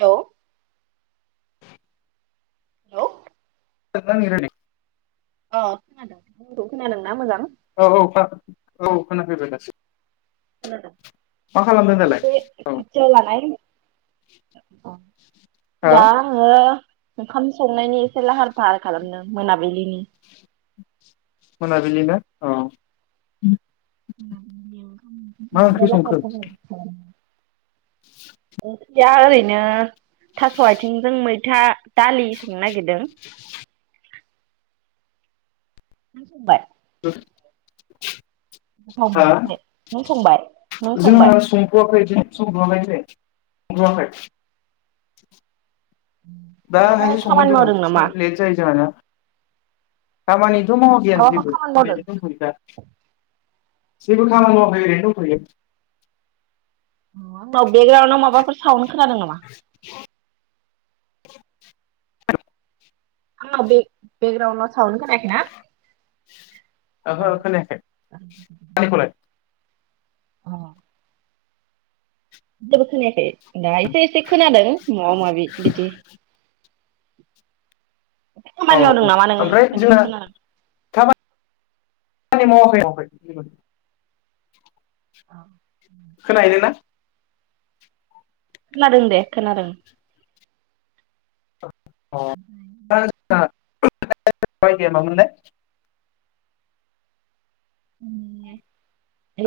Hello. Hello. [unintelligible] अ खोनादों। आंनिखौ खोनादोंना मोजां? औ औ औ औ खोनाफैबाय दासो। खोनादों? मा खालामदों नों दालाय बे औ खाथियाव लानाय हा दा आङो ओंखाम संनायनि एसे लाहार-फाहार खालामदों मोनाबिलिनि। मोनाबिलि ना औ। मोनाबिलिनि ओंखाम ओंख्रि मा संनो संखो लाहार-फाहार खालामदों। नो थास' आथिंजों मै था दालि संनो नागिरदों। नों संबाय? [inaudible] गोथाव हा मोनसे नों संबाय? नों जोंहा संबाय? संथ'वाखै दिनै संथ'वाखै नै संथ'वाखै। माबाफोर दाहायसो खामानि संगोन जोङो मावदों एसे नामा लेट जायो जोंहानिया। दामानि थ' मावाखै आं माबाफोर जेबो खामानि मावदों ओरैनो दंथ'यो दा। जेबो मावाखै ओरैनो दंथ'यो। उनाव बेकग्राउनाव माबाफोर सावन खोनादों नामा? [inaudible] बेकग्राउनाव सावन खोनायाखैना? ओहो खोनायाखै। आंनिखौलाय? औ जेबो खोनायाखै दायोसो एसे खोनादों माबा माबि बिदि [inaudible] औ खामानि औ मावदों नामा नोङो ओमफ्राय खोनादों जोंना [inaudible] खामानि मावाखै मावाखै जेबो औ खोनाहैदों ना? खोनादों दे खोनादों अ [inaudible] [inaudible] दाया मामोनलाय? [unintelligible]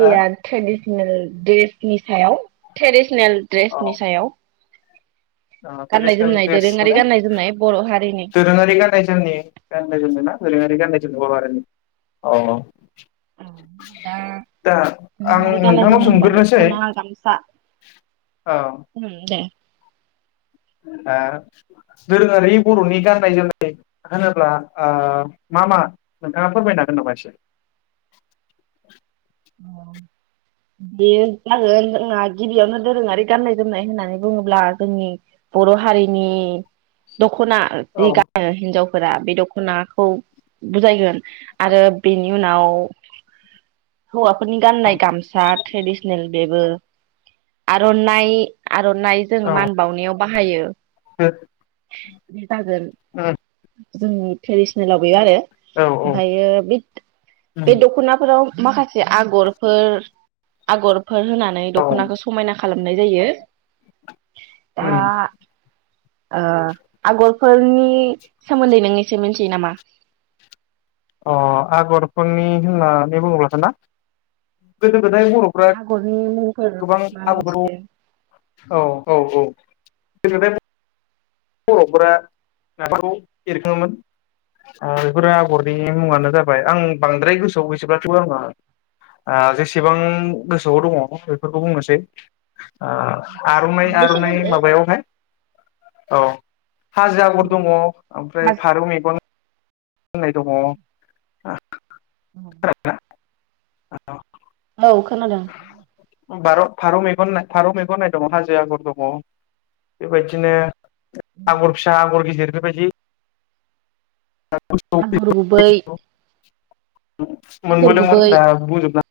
हा सायाव ट्राडिसेनेल ड्रेसनि सायाव गाननाय ट्राडिसेनल जोमनाय दोरोङारि द्रेसखौनो गाननाय जोमनाय बर' हारिनि दोरोङारि गाननाय जोमनाय गाननाय जोमनाय ना दोरोङारि गाननाय जोमनाय बर' हारिनि अ दा दा आं दोरोङारि गाननाय नोंथांनाव जोमनाय होनबा सोंग्रोनोसै दख'ना गामसा औ उम दे दोरोङारि बर'नि गान्नाय जोमनाय होनोब्ला मा मा नोंथाङा फोरमायनो हागोन नामा एसे? बे जागोन जोंहा गिबियावनो दोरोङारि गाननाय जोमनाय होननानै बुङोब्ला जोंनि बर' हारिनि दख'ना औ जि गानो हिनजावफोर फोर बे दख'नाखौ बुजायगोन आरो बेनि उनाव हौवाफोरनि गाननाय गामसा ट्रेडिसनेल बेबो आर'नाइ आर'नाइ जोङ मान बावनायाव बाहायो ओं बि जागोन जों ट्रेडिसनेलाव गैया आरो औ ओमफ्रायो बे बे उम दख'नाफोराव माखासे आगरफोर आगर फोर होनानै औ दख'नाखौ समायना खालामो खालामनाय जायो उम दा आगरफोरनि सोमोन्दै नों एसे मिथियो नामा? अ आगरफोरनि होननानै बुङोब्लाथ' ना गोदाय बर'फ्रा आगरनि मुंफोर गोबां मा मिथियो? आगरफोरखौ औ -औ -औ बर'फोरा आगरफोरखौ एरखाङोमोन बेफोरो आगरनि मुङानो जाबाय आं बांद्राय गोसोआव गैजोबा आङो जेसेबां गोसोआव दङ बेफोरखौ बुंनोसै आर'नाइ- मोननैसो आर'नाइ बुंदो। माबायावहाय औ हाजो आगर दङ ओमफ्राय हाजो फारौ मेगन होननाय दङ [unintelligible] औ औ खोनादों फारौ मेगन फारौ मेगन नाय दङ हाजो आगर दङ बेबायदिनो आगर फिसा आगर गिदिर बेबायदि आगर गुबै आगर मोनबोदोंमोन गुबै दा बुजोबनो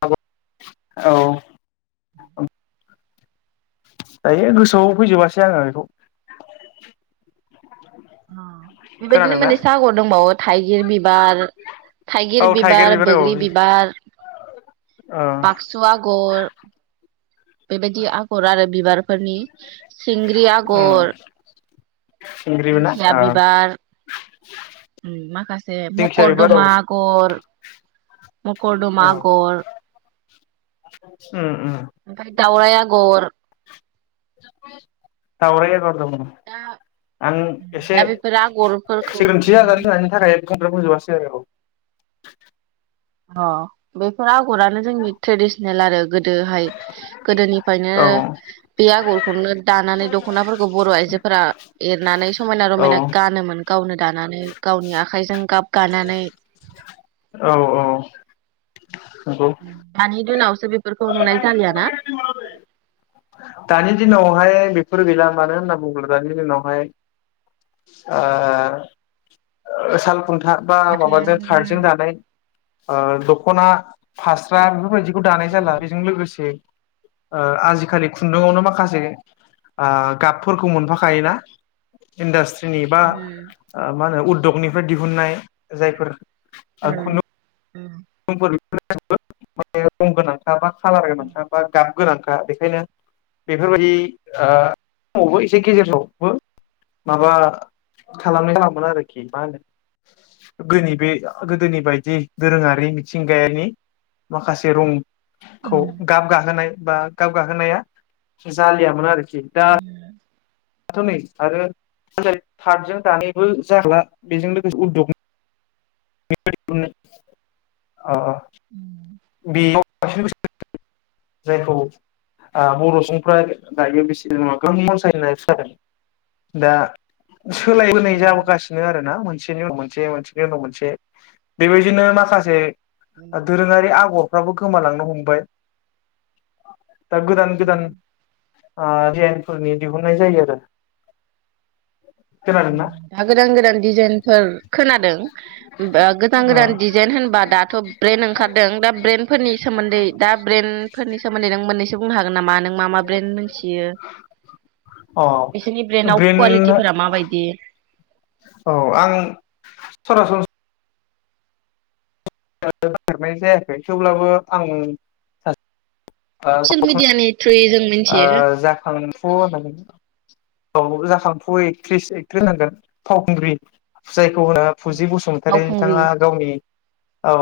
[unintelligible] औ [unintelligible] दायो गोसोआव फैजोबासै आङो बेखौ अ बेबायदिनो खोनादोंना मोननैसो आगर दंबावो थाइगिर औ बिबार-थाइगिर थाइगिर बिबार, औ बोग्रि बिबार, ओ बाक्सु आगर बेबायदि आगर आरो बिबारफोरनि सिंग्रि उम आगर सिंग्रिबो ना दिंखिया ओ बिबार उम माखासे दिंखिया बिबार औ मकरदमा आगर मकरदमा औ आगर उम - उम उमफ्राय दावराय आगर दावराय आगर औ दा आं एसे दा बेफोर आगरफोरखौ सिग्रोनथि उम जानानै होननि थाखाय बुंजोबासै आऔ अ बैफोर आगर आगरानो जोंनि ट्रेडिसनेल आरो गोदोहाय गोदोनिफ्रायनो औ बे आगर खौनो दानानै दख'नाफोरखौ बर' आइजोफोरा एरनानै समायना- औ रमायना गानोमोन गावनो दानानै गावनि आखाइजों गाब गानानै औ-औ दानि दिनाव बेफोरखौ नुनाय जालिया ना दानि दिनावहाय बेफोर गैला मानो होनना बुङोब्ला दानि दिनावहाय ओ ओ साल खुन्था बा माबाजों कारजों जानाय ओ दख दख'ना फास्रा बेफोरबायदि खौ दानाय जाला बेजों लोगोसे ओ आजिखालि खुन्दुावनो माखासे ओ गाबफोरखौ मोनफाखायोना इन्डास्ट्रि जेनेबा उम ओ मा होनो उद दगनिफ्राय दिहुननाय जायफोर उम उम [unintelligible] खालार मोनफ्रांबा गान- गोनांखा बेखायनो बेफोरबायदि आ समावबो एसे गेजेरावबो माबा खालामनाय खालामोन आरोखि मा होनो गोनि बे गोदोनि बायदि दोरोङारि बै मिथिंगायानि माखासे रंखौ गाब गाहोनाय बा गाब गाहोनाया जालियामोन आरो खि दा दाथ नै आरो थातजों दानायबो जाखाला बेजों लोगोसे [unintelligible] अ औ बेयाव जायखौ आ बर सुबुंफ्रा दायो बेसे गो मनसायो होननाय फ जादों दा सोलायबोनाय जाबोगासिनो आरो ना मोनसेनि उनाव मोनसे मोनसेनि उनाव मोनसे बेबायदिनो माखासे दुरुंरि आं- गफ्राबो गोमालांनो हमबाय दा गोदोन गोदान जा बेफारनि दिहुन्नाय जायो आरो खोनादोंना दा गोदान गोदान डिजाइनफोर खोनादों गोदान गोदान डिजाइन होनबा दाथ ब्रेन्द ओंखारदों ब्रेन्ड फोरनि सोमोन्दै दा ब्रेन्ड फोरनि सोमोन्दै नों मोननैसो बुंनो हागोन नामा नों मा मा ब्रेन्ड मोनथियो बिसोरनि अ ब्रेन्डआव ब्रेन्ड कुवालिटिफोरा माबाय [unintelligible] औ आं सरासनस नागेरनाय जायाखै थेवब्लाबो आं सा ससियेल मिडया नि थ्रुयै जों मिथियो आ जाखा- खांफु होन औ जाखांफु एस एक्ट्रिस होनांगोन फावखुंग्रि जायखौ होनो फुजि बसुमतारी फावखुंग्रि बिथाङा गावनि औ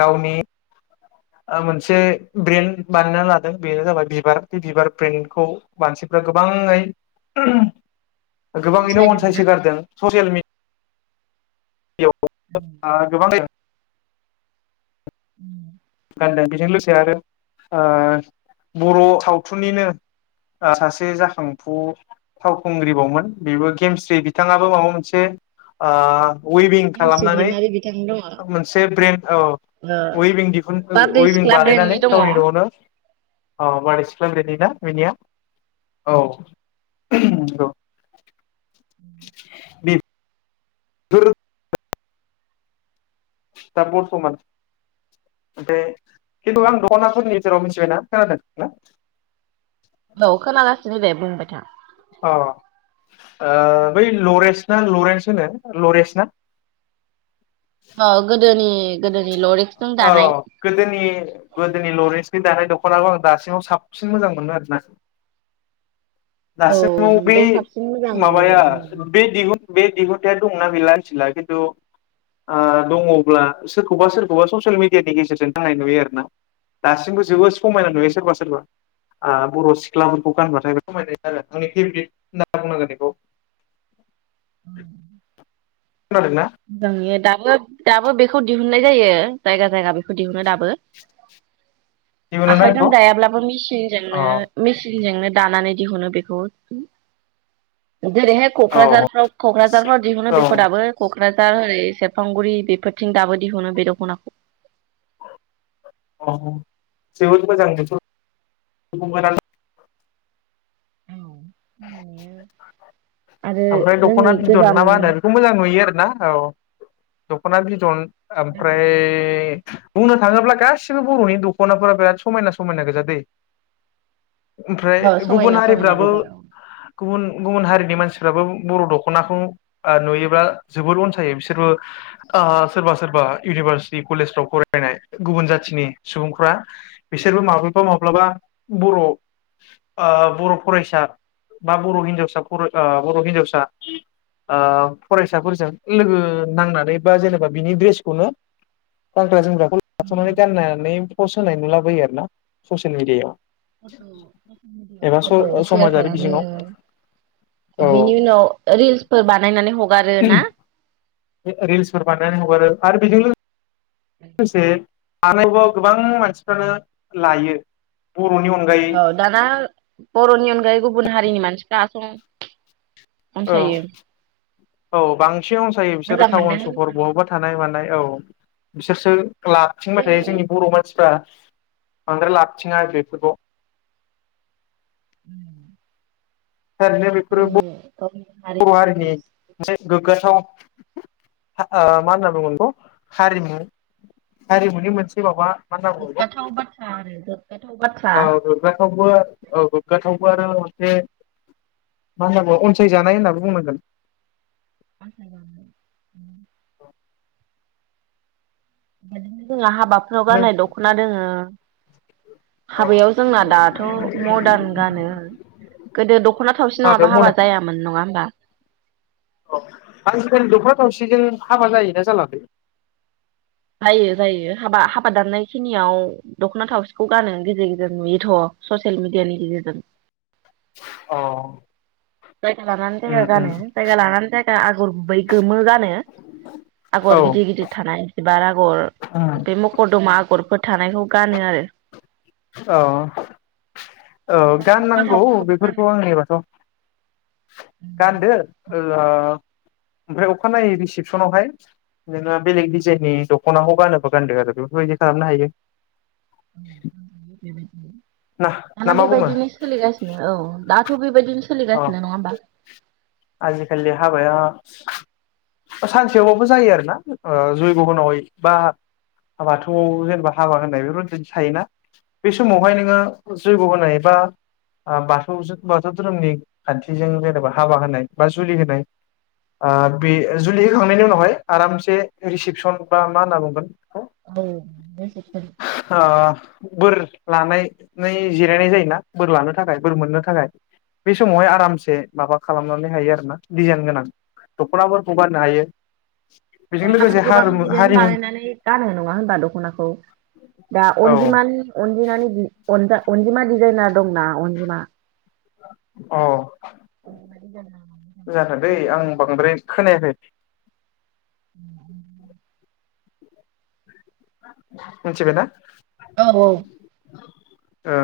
गावनि मोनसे ब्रेन्ड बानायना लादों बेनो जाबाय बिबार बे बिबार ब्रेनखौ मानसिफ्रा गोबाङै गोबाङैनो अनसायसोगारदों ससियेल मि गोबांयै उम गान्दों बेजों लोगोसे आरो आं बर सावथुननिनो सासे जाखांफु फावखुंग्रिबावमोन बेबो गेमस्रि बिथाङाबो माबा मोनसे आ वइभिं हिमसु खालामनानै दैमारि बिथां दङ ओ मोनसे ब्रेन्द औ वइभिं दि बारदै उइभिं सिख्ला बानायनानै ब्रेन्डनि दङ गावनि नआवनो अ बायदिसि- सान्दि गैला गैनाया औ औ बि सोर? दा बरथमान ओमफ्राय खिन्थु आं दख'नाफोरनिेजेराव मिथिबायना खोनादों ना? औ खोनागासिनो दे बुंबाय था अ बै लरेस ना लरेन्स होनो लरेस ना? ओ गोदोनि गोदोनि लरिक्सजों औ दानाय गोदोनि गोदोनि लरेन्सनि दानाय दख ककनाखौ आं दासिमाव साबसिन मोजां मोनो आरोना। औ दासिमाव बे साबसिन मोजां नुयो माबाया ओं बे दिहुन बे दिहुनथाया दंना गैला आसिला खिन्थु दङब्ला सोरखौबा सोरखौबा ससियेल मिडियानि गेजेरजों थाखाय नुयो आरो ना दासिमबो जोबोद समायना नुयो सोरबा सोरबा? बर' सिख्लाफोरखौ गानबाथाय समाय आरो आंनि फेभरेट होनना बुंनांगोन बेखौ। [unintelligible] [unintelligible] दाबो बेखौ दिहुननाय जायो जायगा जायगा बेखौ दिहुनो दाबो। जेबो नङा आखाइजों बेखौ दायाब्लाबोनजों अ मेसिनजोंनो दानानै दिहुनो बेखौ जेरैहाय औ क'क्राझारफ्राव क'क्राझारफ्राव दिहुनो औ बेखौ दाबो क'क्राझार ओरै सेरफांगुरि बेफोरथिं दाबो दिहुनो बे दख'नाखौ। अ जोबोद मोजां बेथ' आरो ओमफ्राय जोंनि दख'नाथ बिदन गोजाम ना मा होनो बेखौ मोजां नुयो आरो? ना औ दखनाार बिदन ओमफ्राय बुंनो थाङोब्ला गासिबो बर'नि दख'नाफोरा बिराद समायना समायनागोजा दे। ओमफ्राय औ गुबुन समायना समायना हारिफ्राबो गोजा गुबुन गुबुन हारिनि मानसिफ्राबो बर' दख'नाखौ ओ नुयोब्ला जोबोद अनसायो बिसोरबो ओ सोरबा सोरबा इउनिभारसिटि कलेजफ्राव फरायनाय गुबुन जाथिनि सुबुंफ्रा बिसोरबो माब्लाबा माब्लाबा बर' ओ बर' फरायसा बा बर' हिन्जावसा फराय ओ बर' हिनजावसा ओ फरायसाफोरजों लोगो नांनानै बा जेनेबा बिनि ड्रेसखौनो गानग्रा जोमग्राखौ लाथ'नानै गाननानै पस्ट होनाय नुलाबायो आरो ना ससियेल मेडियायाव। [unintelligible] ससेल मेडियायाव फट' सेयार समाजारि खालाम बिजोङाव [unintelligible] बेनि औ उनाव रिल्सफोर बानायनानै हगारो ना? रि-रिल्सफोर बानायनानै हगारो आरो बेजों लो लोगोसे आरोबाव गोबां मानसिफ्रानो लायो। बर'नि अनगायै औ दाना बर'नि अनगायै गुबुन हारिनि मानसिफ्रा सं औ औ बांसिन अनसायो बिसोरो टाउन सहर बहाबा थानाय मानाय औ बिसोरसो लाबथिंबाय थायो जोंनि बर' मानसिफ्रा बांद्राय लाबथिङा बेफोरखौ [inaudible] थारैनो बेफोरो गावनि गावनि बर' हारिनि मोनसे गोग्गाथाव। ओ मा होनना बुंगोन बेखौ हारिमु हारिमुनि मोनसे माबा गोग्गाथाव बाथ्रा आरो गोग्गा औ गोग्गाथावबो औ गोग्गाथाव आरो मोनसे मा होनना बुङो अनसायजानाय होननाबो बुंनांगोन। अनसायजानाय [unintelligible] जोंनि हाब हाबाफोराव नों गाननाय दख'ना दोङो हाबायाव जोंना दाथ' मरदान गानो, गोदो दख'ना थावसि माबायाव नङाबा हाबा जायामोन नङा होमबा? अ आजिखालि दख'ना थावसिजों हाबा जायोना जालालै? थायो जायो हाबा हाब हाबा दाननायखिनियाव दख'ना थावसिखौ गानो गेजेर गेजेर नुयोथ' ससियेल मिडियानि गेजेरजों। अ। जायगा लानानै जायगा उम उम गानो जायगा लानानै जायगा आगर गर गुबै गोमो गानो। नो औ आगर गिदिर गिदिर थानाय जिबार आगर बे मखर दङ मा आगरफोर, थानायखौ गानो आरो औ औ दख'ना गाननांगौ थावसिखौबो गानो बेफोरखौ आंनिबाथ' गान्दो ओ ओमफ्राय अखानायै रिसेपसनावहाय नोङो बेलेग डिजाइननि दख'नाखौ गानोबा गानदो आरो बेफोरबायदि खालामनो हायो। [inaudible] बेब ना ना दाना मा बुङो बेबायदिनो सोलिगासिनो औ दाथ' बेबायदि सोलि अ गासिनो नङा होमबा? आजिखालि हाबाया सानसेयावबो जायो आरोना ओ जैग' होनावै बा बाथौआव जेनेबा हाबा होनाय बेफोरबायदि थायोना बे समावहाय नोङो जैग' होनाय बा ओ बाथौजों बाथौ धोरोमनि खान्थिजों जेनेबा हाबा होनाय, बा जुलि होनाय ओ बे जुलि होखांनायनि उनावहाय आरामसे रिसिपसन बा मा होनना बुंगोन, [unintelligible] बोरलानाय नै जिरायनाय जायोना? बोर लानो थाखाय बोर मोननो थाखाय बे समावहाय आरामसे माबा खालाम, [unintelligible] आरो ना डिजाइन गोनां दखनाफोरखौ गाननो हायो, बेजों दानाथ' लोगोसे गोबां हारिमु डिजाइन हारिमु बानायनानै गानो नङा ओनबा दखनाखौ दा औ अनजिमानि अनजिमानि बि अनिथा अनजिमा डिजाइन दंना? अनजिमा। अ दै आं [unintelligible] बांद्राय खोनायाखै, [unintelligible] मिथिबायना? औ औ ओ